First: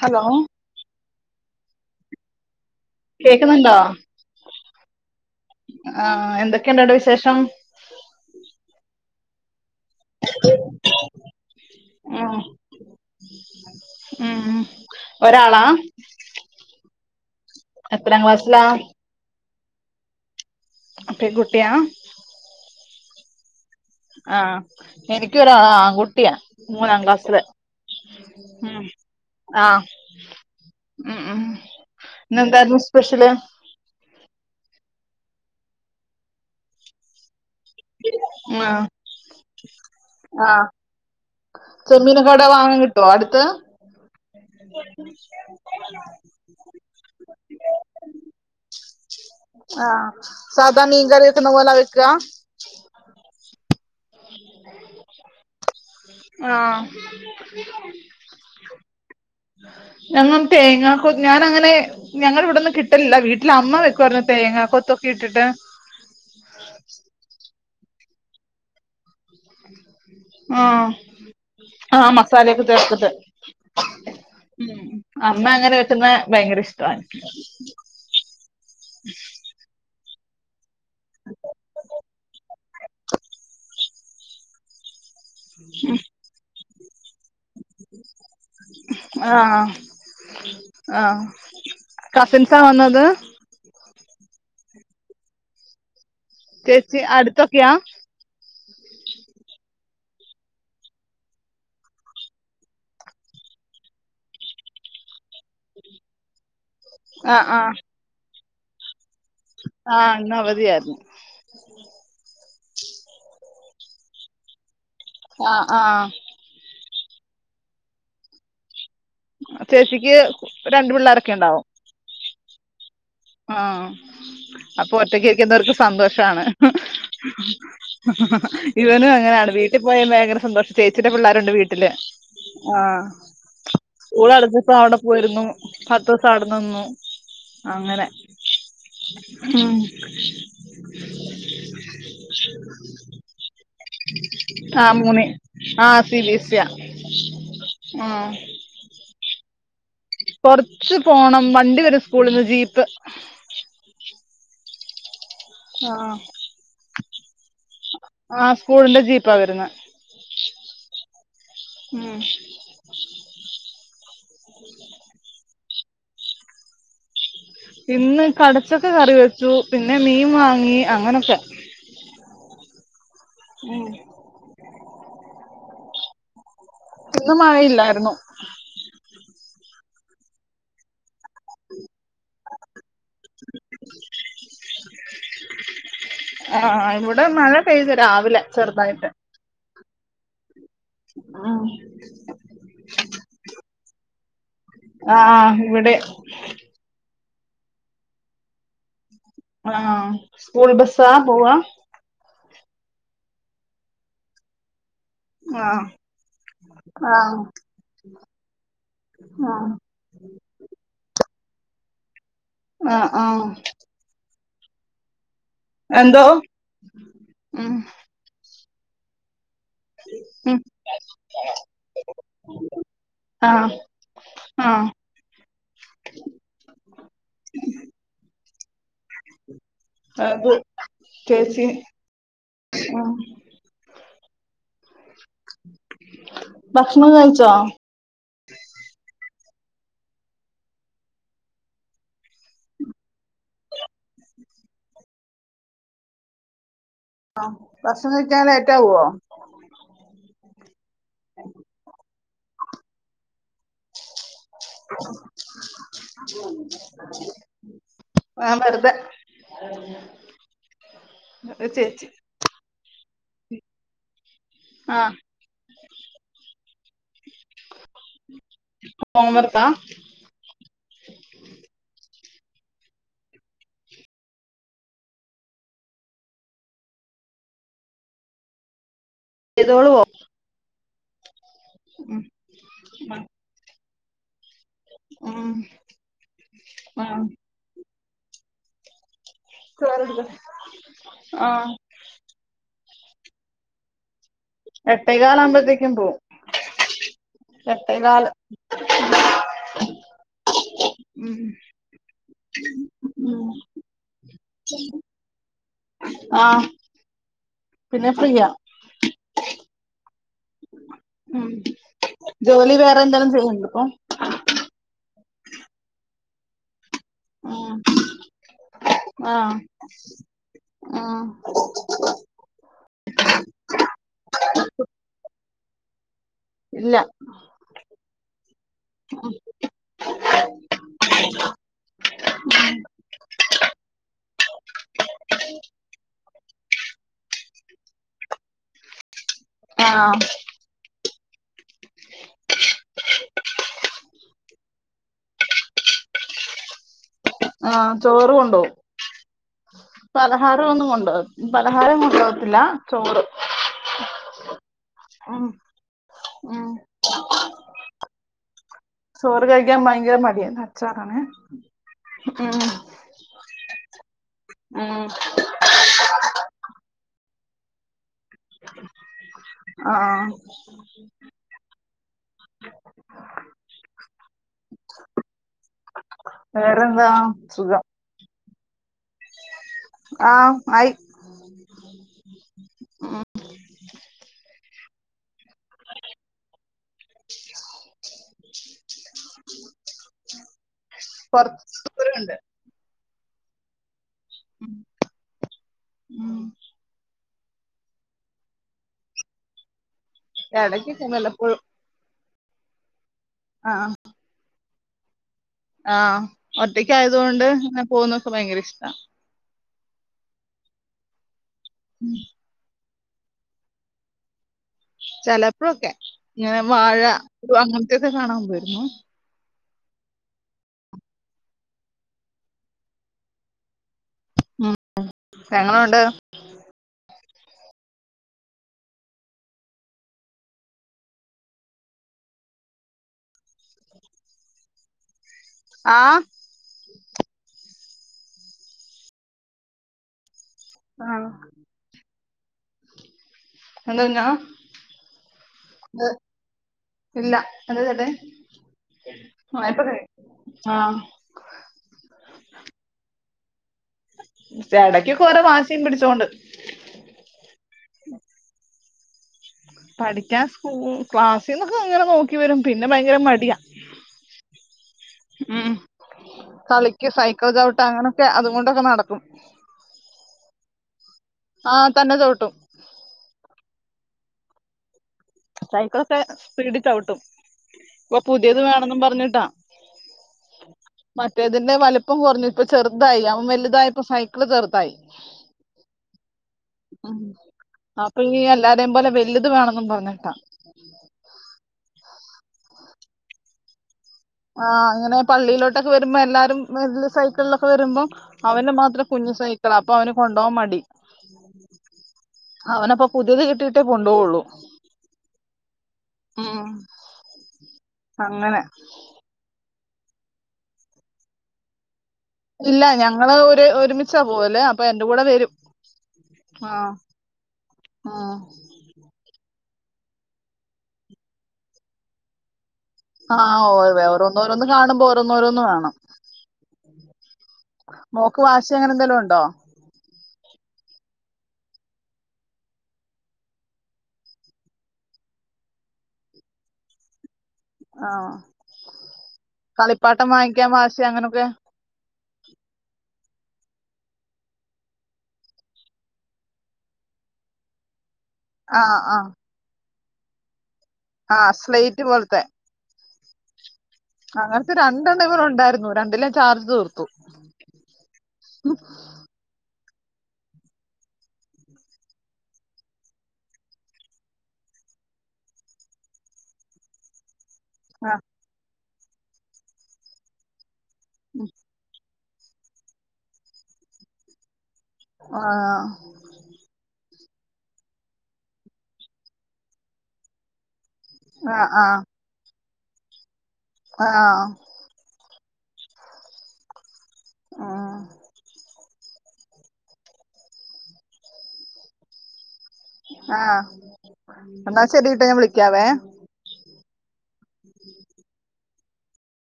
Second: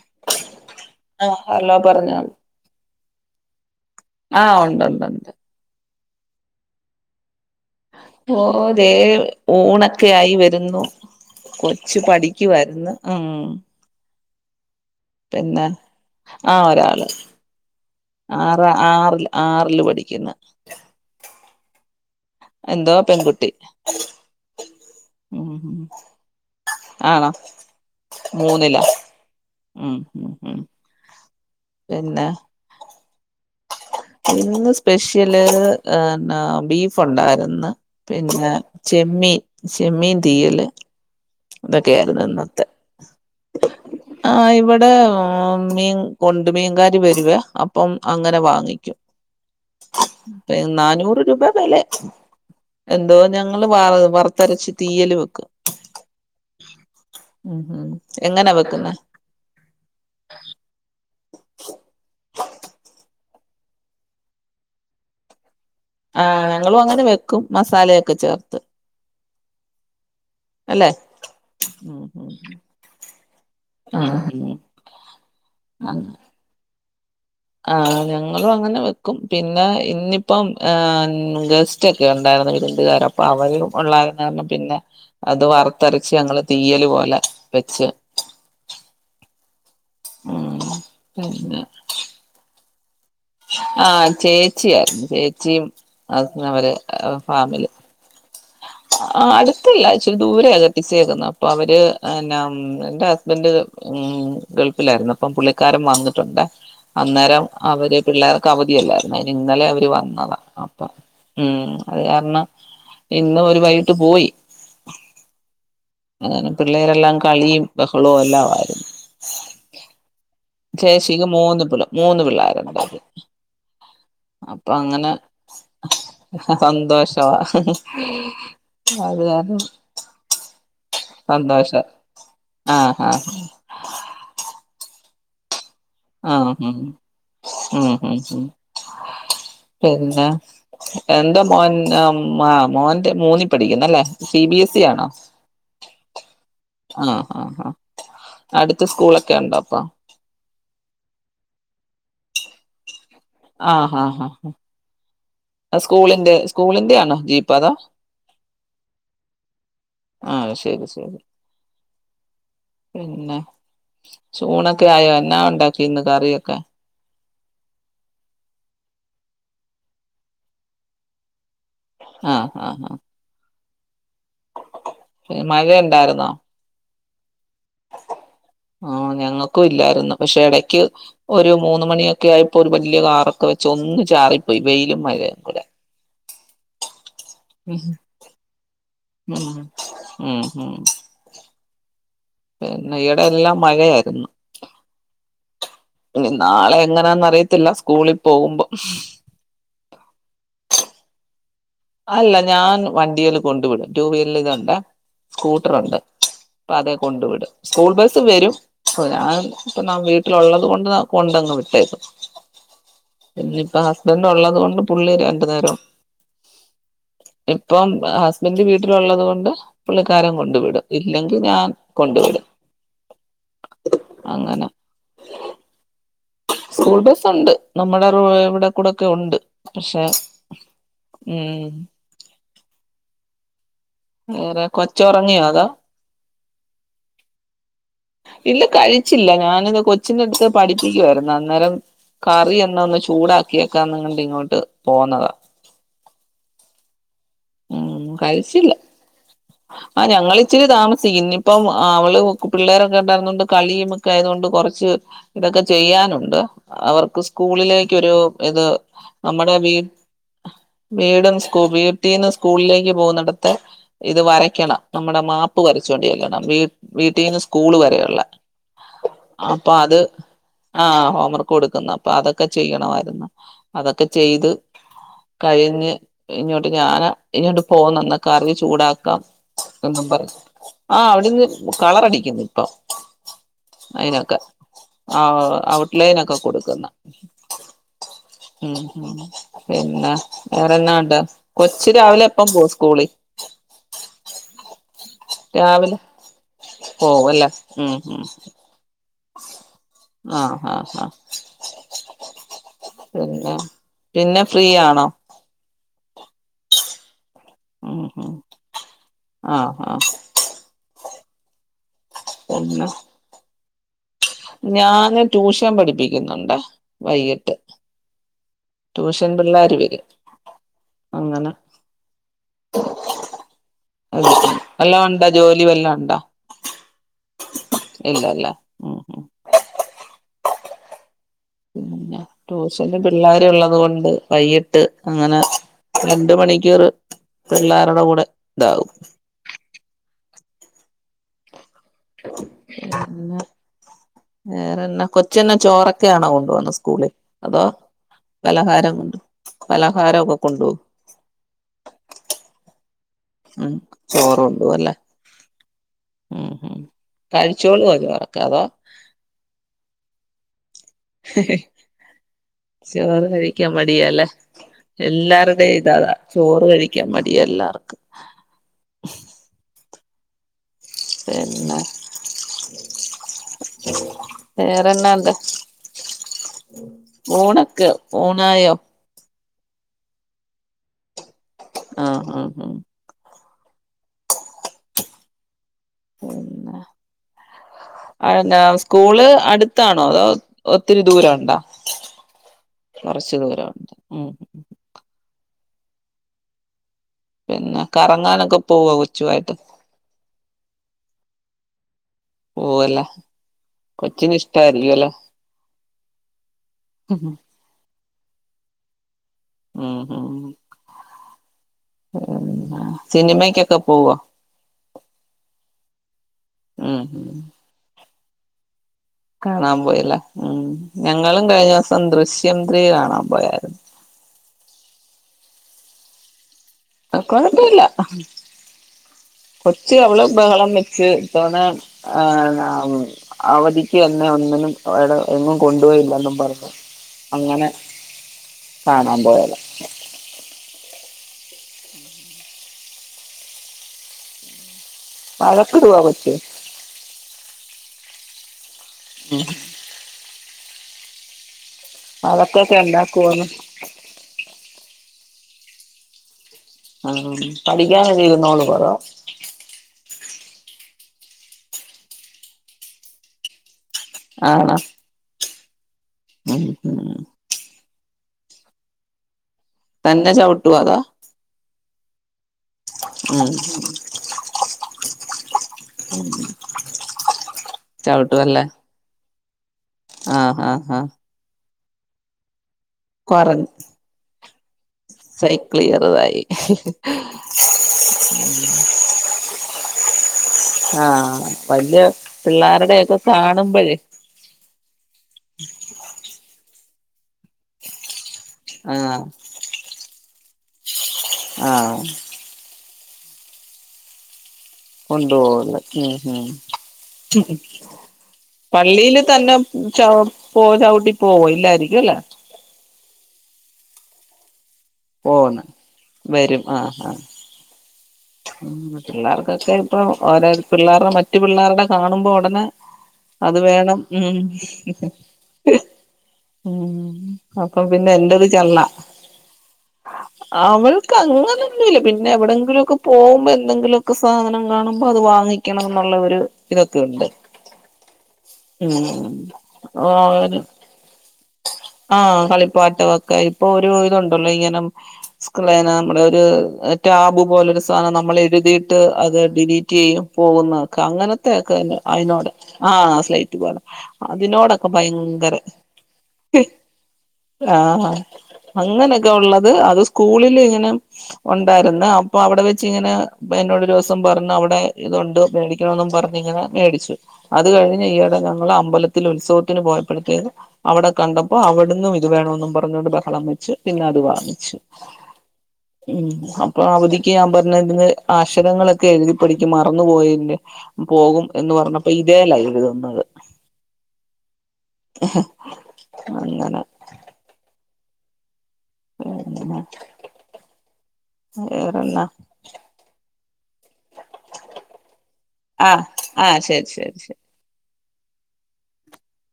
Hello ആഹ് hello പറഞ്ഞതി- കേൾക്കുന്നുണ്ടോ? ആഹ് ഉണ്ട് ഉണ്ട് ഉണ്ട്. ആഹ് എന്തൊക്കെയുണ്ടവിടെ വിശേഷം. ഓ ഓ ദേ ഊണ് ഒക്കെ ആയി വരുന്നു കൊച്ചു ഉം പഠിക്കുവാരുന്നു ഉം ഉം. ഒരാളാ പിന്നെ ആഹ് ഒരാള്. എത്രാം ആറ ക്ലാസ്സിലാ ആറിൽ ആറില് പഠിക്കുന്നു. പെൺകുട്ടിയാ? എന്തോ പെൺകുട്ടി. ആഹ് ഉം എനിക്കൊരു ആള് ഉം ആൺകുട്ടിയാ മൂന്നാം ക്ലാസ്സില്. മൂന്നിലൊ ഉം ആഹ് ഉം ഉം. ഉം ഉം പിന്നെ ഇന്നെന്താർന്നു സ്പെഷ്യല്. ഇന്ന് സ്പെഷ്യല് എന്ന ബീഫ് ഉണ്ടായിരുന്ന്. പിന്നെ ആഹ് ചെമ്മീൻ ചെമ്മീൻ തീയല്- ഇതൊക്കെയായിരുന്നു ചെമ്മീനോക്കെ അവിടെ വാങ്ങാൻ കിട്ടോ അടുത്ത്- ആഹ് ഇവിടെ മീൻ കൊണ്ട് മീൻകാര് വരുവേ അപ്പം അങ്ങനെ വാങ്ങിക്കും. ആഹ് സാധാ നന്നൂറ് മീൻകറി രൂപ വെക്കുന്ന പോലെ വെല. വെക്കാ എന്തോ ഞങ്ങള് വ വറുത്തരച്ച് തീയല് വെക്കും. ആഹ്. എങ്ങനാവെക്ക്ന്നെ ഞങ്ങള് തേങ്ങാകൊക് ഞാനങ്ങനെ ഞങ്ങടിവ്ടൊന്നും കിട്ടല്ല്ല വീട്ടില് അമ്മ വെക്ക്വാർന്ന് തേങ്ങ കൊത്തൊക്കെ ഇട്ടിട്ട് ആഹ് ഞങ്ങളുങ്ങനെ വെക്കും മസാലയൊക്കെ ചേർത്ത് അല്ലെ ആഹ് ഉം ആഹ് ഉം മസാലക്കെ ചേർത്ത്ട്ട് ഉം അമ്മ അങ്ങനെ ആഹ് വെക്ക്ന്നെ ഭയങ്കര്ഷ്ടവാണ് ആഹ് ഞങ്ങളും അങ്ങനെ വെക്കും പിന്നെ ഇന്നിപ്പം ഏഹ് ഗസ്സ് റ്റ്‌ക്കെണ്ടായ്ര്ന്ന് വിര്ന്ത്കാര് അപ്പ അവര് ഒള്ളാര്ന്നാർണം പിന്നെ അത് വറത്തരച്ച് ഞങ്ങള് തീയല് പോലെ വെച്ച് ആഹ് ഉം ആഹ് പിന്നെ കസിൻസാ വന്നത് ആഹ് ചേച്ചിയാ ചേച്ചിം ഹസ് അവര് ചേച്ചി ഫാമിലി അടുത്തൊക്കെയാ ആഹ് അട്ത്തല്ല ഇച്ചിരി ദൂരെയാ കെട്ടിച്ചേക്കുന്നേ അപ്പഅവര് എന്നാ ഉം എന്റെ ഹസ്ബന്റ് ഉം ഗൾഫിലാര്ന്ന് അപ്പം പുള്ളിക്കാരൻ വന്നിട്ടൊണ്ട് അന്നേരം ആഹ് ആഹ് അവര് പിള്ളേർക്ക് അവധിയല്ലാരുന്നോ അയ്നിന്നലെ അവര് ആഹ് ഇന്ന് വന്നതാ അപ്പം അവധിയായിരുന്നു ഉം അത് കാരണം ഇന്ന് ഓര് വൈട്ട് പോയി ആഹ് ആഹ് അങ്ങനെ പിള്ളേരെല്ലാം കളീം ബഹളോം എല്ലാവാരുന്ന് ആഹ് ചേച്ചിക്ക് രണ്ട് ചേശ്ശിക്ക് പിള്ളേരൊക്കെ ഉണ്ടാവും മൂന്ന് പിള്ള മൂന്ന് പിള്ളേര്ള്ളത് ആഹ് അപ്പൊ ഒറ്റക്കിരിക്കുന്നവർക്ക് സന്തോഷാണ് സന്തോഷവാ ഇവനും അത് അങ്ങനാണ് കാരണം വീട്ടി പോയ ഭയങ്കര സന്തോഷം ചേച്ചിടെ പിള്ളേര്ണ്ട് സന്തോഷം വീട്ടില് ആഹ് ആഹ് സ്കൂൾ അടച്ചപ്പോ അവിടെ പോയ്രുന്നു പത്ത് ദിവസം അവിടെ നിന്നു അങ്ങനെ അയ്ശെരി ഉം എന്താ എന്താ മോൻ ആഹ് മ് മോൻ്റെ മൂന്നി പഠിക്കുന്നല്ലേ സി ബി എസ് ഇ ആഹ് ആണോ മൂന്ന് ആഹ് സി ബി എസ്യാ ആഹ് ആഹ് ആഹ് അടുത്ത് സ്കൂളൊക്കെണ്ടോ അപ്പം കൊറച്ച് പോണം വണ്ടി വരും സ്കൂളിന്ന് ജീപ്പ് ആഹ് ഹാ ഹാ ഉം അത് ആഹ് സ്കൂളിന്റെ സ്കൂളിന്റെയാണോ ജീപ്പതോ ആ സ്കൂളിന്റെ ജീപ്പാ വരുന്നെ ആഹ് അത്ശെരി ശെരി ആഹ് പിന്നെ ചൂണക്കെയായോ എന്നാ ഒണ്ടാക്കീന്ന് കറിയക്കെ ഇന്ന് കടച്ചക്ക കറി വെച്ചു പിന്നെ മീൻ വാങ്ങി അങ്ങനൊക്കെ ആഹ് ആഹ് ആഹ് ഉം ഏഹ് മഴണ്ടാര്ന്നോ ഇന്ന് മഴയില്ലാരുന്നു ആഹ് ഞങ്ങക്കും ഇല്ലാരുന്നു പക്ഷെ എടക്ക് ഒരു മൂന്ന് മണിയൊ ക്ക്യായപ്പൊ ഒരു വല്യാ കാറൊക്കെ വെച്ച് ഒന്ന് ചാറിപ്പോയ് വെയ്ലും മഴേം കൂടെ ആഹ് ഇവിടെ മഴ ഉം പെയ്തു രാവിലെ ചെറുതായിട്ട് ഉം ഉം ഉം ആഹ് പിന്നെ ഇടെ എല്ലാം മഴയായിരുന്നു ആഹ് ആഹ് ഇവിടെ ഇനി നാളെ എങ്ങനാന്നറിയത്തില്ല സ്കൂളിൽ പോകുമ്പോം ആഹ് സ്കൂൾ ബസ്സാ പോവാ. അല്ല ഞാൻ വണ്ടിൽ കൊണ്ടു വിടും റ്റുവീല് ണ്ട് സ്കൂട്ടർല് ആഹ് കൊണ്ട് വിടും. അതെ കൊണ്ടു ആഹ് വിടും സ്കൂൾ ബസ് വരും ഞാൻ ആഹ് ഇപ്പ ന വീ ഉളത് കൊണ്ട് കൊണ്ടന്ന്‌ വിട്ടേകും ആഹ് ആഹ് പിന്നപ്പ. ഇതണ്ട ഉള്ളത് കൊണ്ട് പുളര് രണ്ടു നേരം. എന്തോ. ഉം ഇപ്പം ഹസ്ബൻഡ വീട്ടിലള്ളത് കൊണ്ട്. പുള്ളിക്കാരൻ ഉം കൊണ്ടു വിടും ഇല്ലെങ്കിൽ ഞാൻ കൊണ്ടു വിടും. ആഹ് അങ്ങനെ ആഹ് സ്കൂൾ ബസുണ്ട് നമ്മുടെ [unintelligible] ഇവിടെ. കൂടൊക്കെ ഉണ്ട് പക്ഷെ അത് ഉം ആഹ് വേറെ കൊച്ചറങ്ങിയോ അതാ. ഭക്ഷണം കൈയിച്ചോ. ഇല്ല കഴിച്ചില്ല ഞാനിത് കൊച്ചിന്റെ അടുത്ത് പഠിപ്പിക്കയിരുന്നു അന്നേരം. കറി എന്ന ഒന്ന് ചൂടാക്കിയക്കാ നിങ്ങട്ട് ഇങ്ങോട്ട് പോന്നതാ. ആഹ് ഭക്ഷ്ണം കഴിചാൻ ലേറ്റാവോ. ആഹ് ഞങ്ങള് ഇച്ചിരി താമസികും ഇന്നയിപ്പം അവള് പിള്ളേരൊക്കെ ഉണ്ടായിരുന്നണ്ട് കളിയും. ആയതുകൊണ്ട് കുറച്ച് ഇതൊക്കെ ചെയ്യാനുണ്ട് അവർക്ക് സ്കൂളിലേക്ക് ഒരു ആ ഇത്. വെറുതെ നമ്മടെ വീട് വീടും സ്കൂ ചേച്ചി വീട്ടീന്ന് സ്കൂളിലേക്ക് പോകുന്നിടത് ഇത് വരയ്ക്കണം ആ നമ്മുടെ മാപ്പ് വരചോണ്ട് ചെല്ലണം. വീട്ടന്ന് സ്കൂള് വരെയ ഉുള്ള ഹോംവർക്കാ അപ്പൊ അത്. ആഹ ഹോംവർക്ക് കൊടുക്കുന്നു അപ്പൊ അതൊക്കെ ചെയ്യണമായിരുന്നു അതൊക്കെ ചെയ്ത്. കഴിഞ്ഞ് ഇങ്ങോട് ഞാൻ ഇങ്ങോട്ട് പോന്ന് അന്നൊ കറി ചൂടാക്കാം ചെയ്തോളുവോ എന്നും പറ ആഹ് അവിടെന്ന് ഉം, കളർടിക്കുന്നു ഇപ്പൊ ആ, അതിനൊക്കെ. ഉം, ആഹ് ഔട്ട്ലൈനക്കെ കൊടുക്കുന്നണ്ട്. ആ. ഉം പിന്നെ ചോറെടുക്ക്. വേറെന്നാണ്ട് ആ കൊച് രാവിലെ. പപ്പം പോ സ്കൂളി. എട്ടൈകാലകുമ്പോത്തേക്കും രാവിലെ അല്ലേ പോവും ഉം ഉം എട്ടേകാല്. ആഹ് ആഹ് ആഹ്. ഉം, ഉം. പിന്നെ പിന്നെ ഫ്രീ ആണോ. ആഹ് ഉം ഉം ആഹ് ആഹ്. ഉം ജോലി പിന്നെ വേറെ എന്തേലും ചെയ്യുന്നുണ്ടോഇപ്പൊ. ഞാന് ട്യൂഷൻ പഠിപ്പിക്കുന്നുണ്ടെ വൈകിട്ട്. ഉം, ട്യൂഷൻ ആ പിള്ളേര് വെരും ആ, അങ്ങനെ. വല്ലോണ്ടോ ജോലി വലോ ഉണ്ടോ. ഇല്ല. ഇല്ലല്ല ഉം. ഉം. പിന്നെ ട്യൂഷന് പിള്ളേരു ഉള്ളത് കൊണ്ട് വൈകിട്ട് അങ്ങനെ. രണ്ട് മണിക്കൂറ് പിള്ളേരുടെ കൂടെ ഇണ്ടാവും. ആഹ് വേറെന്ന കൊ ഉച്ചഛെന് ചോറൊക്കെ ആണോ കൊണ്ടോണ് സ്കൂളിൽ. അതോ ആഹ് ചോറ് കൊണ്ടോവും പലഹാരം കൊണ്ട് പലഹാരമൊക്കെ പലഹാരം കൊണ്ടുപോകും ഒന്നും കൊണ്ടോവും പലഹാരം കൊണ്ടോ വത്തില്ല ചോറ് ഉം ചോറ് കൊണ്ടോവും അല്ലേ. ഉം ഉം കഴിച്ചോളുവോ ചോറൊക്കെ അതോ ചോറ് കഴിക്കാൻ ഭയങ്കര മടിയാണ് അച്ചാറാണെ ഹെ ഹെ ഉം. ചോറ് കഴിക്കാൻ മടിയാല്ലേ ഉം എല്ലാരുടെയും ഇതാതാ ചോറ് കഴിക്കാൻ മടിയ എല്ലാർക്കും ഹ ആഹ് പിന്നെ വേറെന്നാ ഉണ്ട് വേറെന്താ ഊണൊക്കെ ഊണായോ? ആം ആയി ആഹ്ആഹ് ആഹ് പിന്നെ സ്കൂള് അടുത്താണോ അതോ ഒത്തിരി ദൂരുണ്ടോ കൊറച്ച് ദൂരണ്ട് കുറച്ച് ദൂരംണ്ട് ഉം. ഉം. പിന്നെ കറങ്ങാനൊക്കെ പോവ കൊച്ചു ആയിട്ട്. ഇടക്കൊക്കെ വല്ലപ്പോഴും പോവു അല്ലേ ആ കൊച്ചിന് ഇഷ്ട ആയിരിക്കുല്ല ആഹ് ഒറ്റക്ക് ആയത് കൊണ്ട്ങ്ങെനെ പോകുന്നൊക്കെ ഭയങ്കര ഇഷ്ട ഉം ഹും സിനിമക്കൊക്കെ പോവോ ചിലപ്പോഴൊക്കെ ഇങ്ങനെ ഉം വാഴ ഉം ടു അങ്ങനത്തൊക്കെ കാണാൻ പോയിരുന്നു. കാണാൻ പോയില്ല ഉം ഞങ്ങളും കഴിഞ്ഞ ദിവസം ദൃശ്യം ത്രീ കാണാൻ പോയായിരുന്നു ഉം എങ്ങനുണ്ട് ആ കുഴപ്പില്ല കൊച്ച് അവള് ബഹളം വെച്ച് ഇതവണ ആഹ് അവധിക്ക് എന്നന്നെ ഒന്നിനും അവിടെ ഒന്നും ആ കൊണ്ട്പോയില്ലെന്നും പറഞ്ഞു അങ്ങനെ കാണാൻ പോയത ആഹ് എന്ത്ഞ്ഞാ? വഴക്കിടുവ കൊച്ച് ഇല്ല എന്താ ചേട്ടായി ഇപ്പ കഴിയും ആഹ് വഴക്കൊക്കെ ഉണ്ടാക്കുവോന്ന് ചേടക്കൊക്കെ ഓരോ വാശിയും പിടിച്ചോണ്ട് ആ ഹ്പഠിക്കാൻ കഴിയില്ലെന്ന് ഓള് പറോ പഠിക്കാൻ സ്കൂ ക്ലാസ്സിൽ നിന്നൊക്കെ നോക്കി വരും പിന്നെ ഭയങ്കര മടിയ ആണോ. ഉം ഉം കളിക്ക് ഉം സൈക്കൾ ചവിട്ട് അങ്ങനൊക്കെ അതുകൊണ്ടൊക്കെ നടക്കും തന്നെ ചവിട്ടുവോ അതോ ആഹ് തന്നെ ചവിട്ടും ഉം സൈക്കിളൊക്കെ സ്പീഡ് ചവിട്ടും ഇപ്പൊ പുതിയത് ചവിട്ടുവല്ലേ വേണെന്നും പറഞ്ഞിട്ടാ ആഹ് ഹ ഹ ഹ മറ്റേതിന്റെ വലിപ്പം കുറഞ്ഞു ഇപ്പൊ ചെറുതായി അവൻ വലുതായി ഇപ്പ സൈകിള് ചെറുതായി സൈക്കിൾ ചെറുതായി ഉം അപ്പൊ ഈ എല്ലാരെയും പോലെ വലുത് വേണമെന്നും പറഞ്ഞിട്ടാ ആഹ് വലിയ പിള്ളേരുടൊക്കെ കാണുമ്പോഴേ ആഹ്അങ്ങനെ പള്ളിയിലോട്ടൊക്കെ വരുമ്പോ എല്ലാരും വലിയ സൈക്കിളിലൊക്കെ വരുമ്പോ അവന് മാത്രം ആഹ് കുഞ്ഞു സൈക്കിള അപ്പൊ അവന് കൊണ്ടുപോവാൻ മടി ആഹ് അവനപ്പൊ പുതിയത് കിട്ടിയിട്ടേ കൊണ്ടോവൊള്ളു. കൊണ്ടോവൊള്ള് ഉം ഉം ഹ് ഉം അങ്ങനെ പള്ളീൽ തന്നെ ച്ചവോ പോ ചവിട്ടി പോവോ ഇല്ലായിരിക്കു ല്ല? ഇല്ല ഞങ്ങള് ഒര് ഒരുമിച്ചാ പോവല് അപ്പ എന്റെ കൂടെ വെരും പോന്ന് ആഹ്. ആഹ് ഉം പിള്ളേർക്കൊക്കെ ഇപ്പ ഓരോ പിള്ളേരേ മറ്റു പിള്ളേരുടെ കാണുമ്പോ ഒടനെ അത് വേണം ഉം ഓരോന്ന് വേണം ഉം അപ്പം പിന്നെ മോക്ക് എന്റത് വാശി ചെള്ള അങ്ങനെ എന്തെലും [inaudible] അവൾക്ക് അങ്ങനെന്നുല്ല പിന്നെ എവിടെങ്കിലുംക്കെ പോകുമ്പോ എന്തെങ്കിലൊക്കെ സാധനം കാണുമ്പോ അത് വാങ്ങി ക്കണം എന്നുള്ള ഒര് ഇതൊക്കെയുണ്ട്. ആഹ് ഉം ആര് ആശെ അങ്ങനൊക്കെ ആഹ് കളിപ്പാട്ടം ഒക്കെ ഇപ്പൊ ഒരു ഇതുണ്ടല്ലോ ഇങ്ങനെ സ്ക്ലേന നമ്മളെരു ടാബ് പോലൊരു സാനം നമ്മളെ ആഹ് എഴ്തിട്ട് ആഹ് അത് ഡിലീറ്റെയ്യും. പോകുന്ന ക്ക ആഹ് അങ്ങനത്തെയക്കെ സ്ലേറ്റ് പോലത്തെ അയ്നോട് ആഹ് സ്ലൈറ്റ് പോലെ. അങ്ങനത്തെ അതിനോടക്കെ രണ്ടെണ്ണം ഇവന് ഭയങ്കര ഉണ്ടായിരുന്നു രണ്ടിലെ ഹ് ചാർജ് തീർത്തു ആഹ് അങ്ങ് ങ്ങനൊക്കെ ഒള്ളത് അത് സ്കൂളിൽങ്ങനെ ഒണ്ടായിരുന്ന അപ്പ അവടെ വെച്ച്ങ്ങനെ പ്പ എന്നോടൊരുസം പറഞ്ഞ് അഒടെ ഇതുണ്ട് മേടിക്കണോന്നും പറഞ്ഞ്ങ്ങനെ മേടിച്ചു. അത് കഴിഞ്ഞ് ആഹ് ഈയിടെ ഞങ്ങള് അമ്പലത്തിൽ ഉത്സവത്തിന് പോയപ്പെയ്ത്തേക്ക് അവടെ കണ്ടപ്പോ അവിട്ന്നും ഇത് വേണൊന്നും പറഞ്ഞോണ്ട് ബഹളം വെച്ച് പിന്നെ അത് വാങ്ങിച്ച്. ആഹ് ഉം അപ്പ അവധിക്ക് ഞാ പറഞ്ഞത് ന്ന് അക്ഷരങ്ങളൊക്കെ എഴുതി പഠിക്കും മറന്നു പോയേന്റെ പോകും എന്ന് ആഹ് പറഞ്ഞപ്പേ ഇതേല്ല എഴ്ത് തന്നത്. ആഹ് അങ്ങനെ ആഹ് വേറെന്നാ വേറെന്നാ? ആഹ് ന്നാശെരിട്ട ഞാൻ വിളി ആഹ് ആഹ് ശെരി ശെര് ശെ ഉം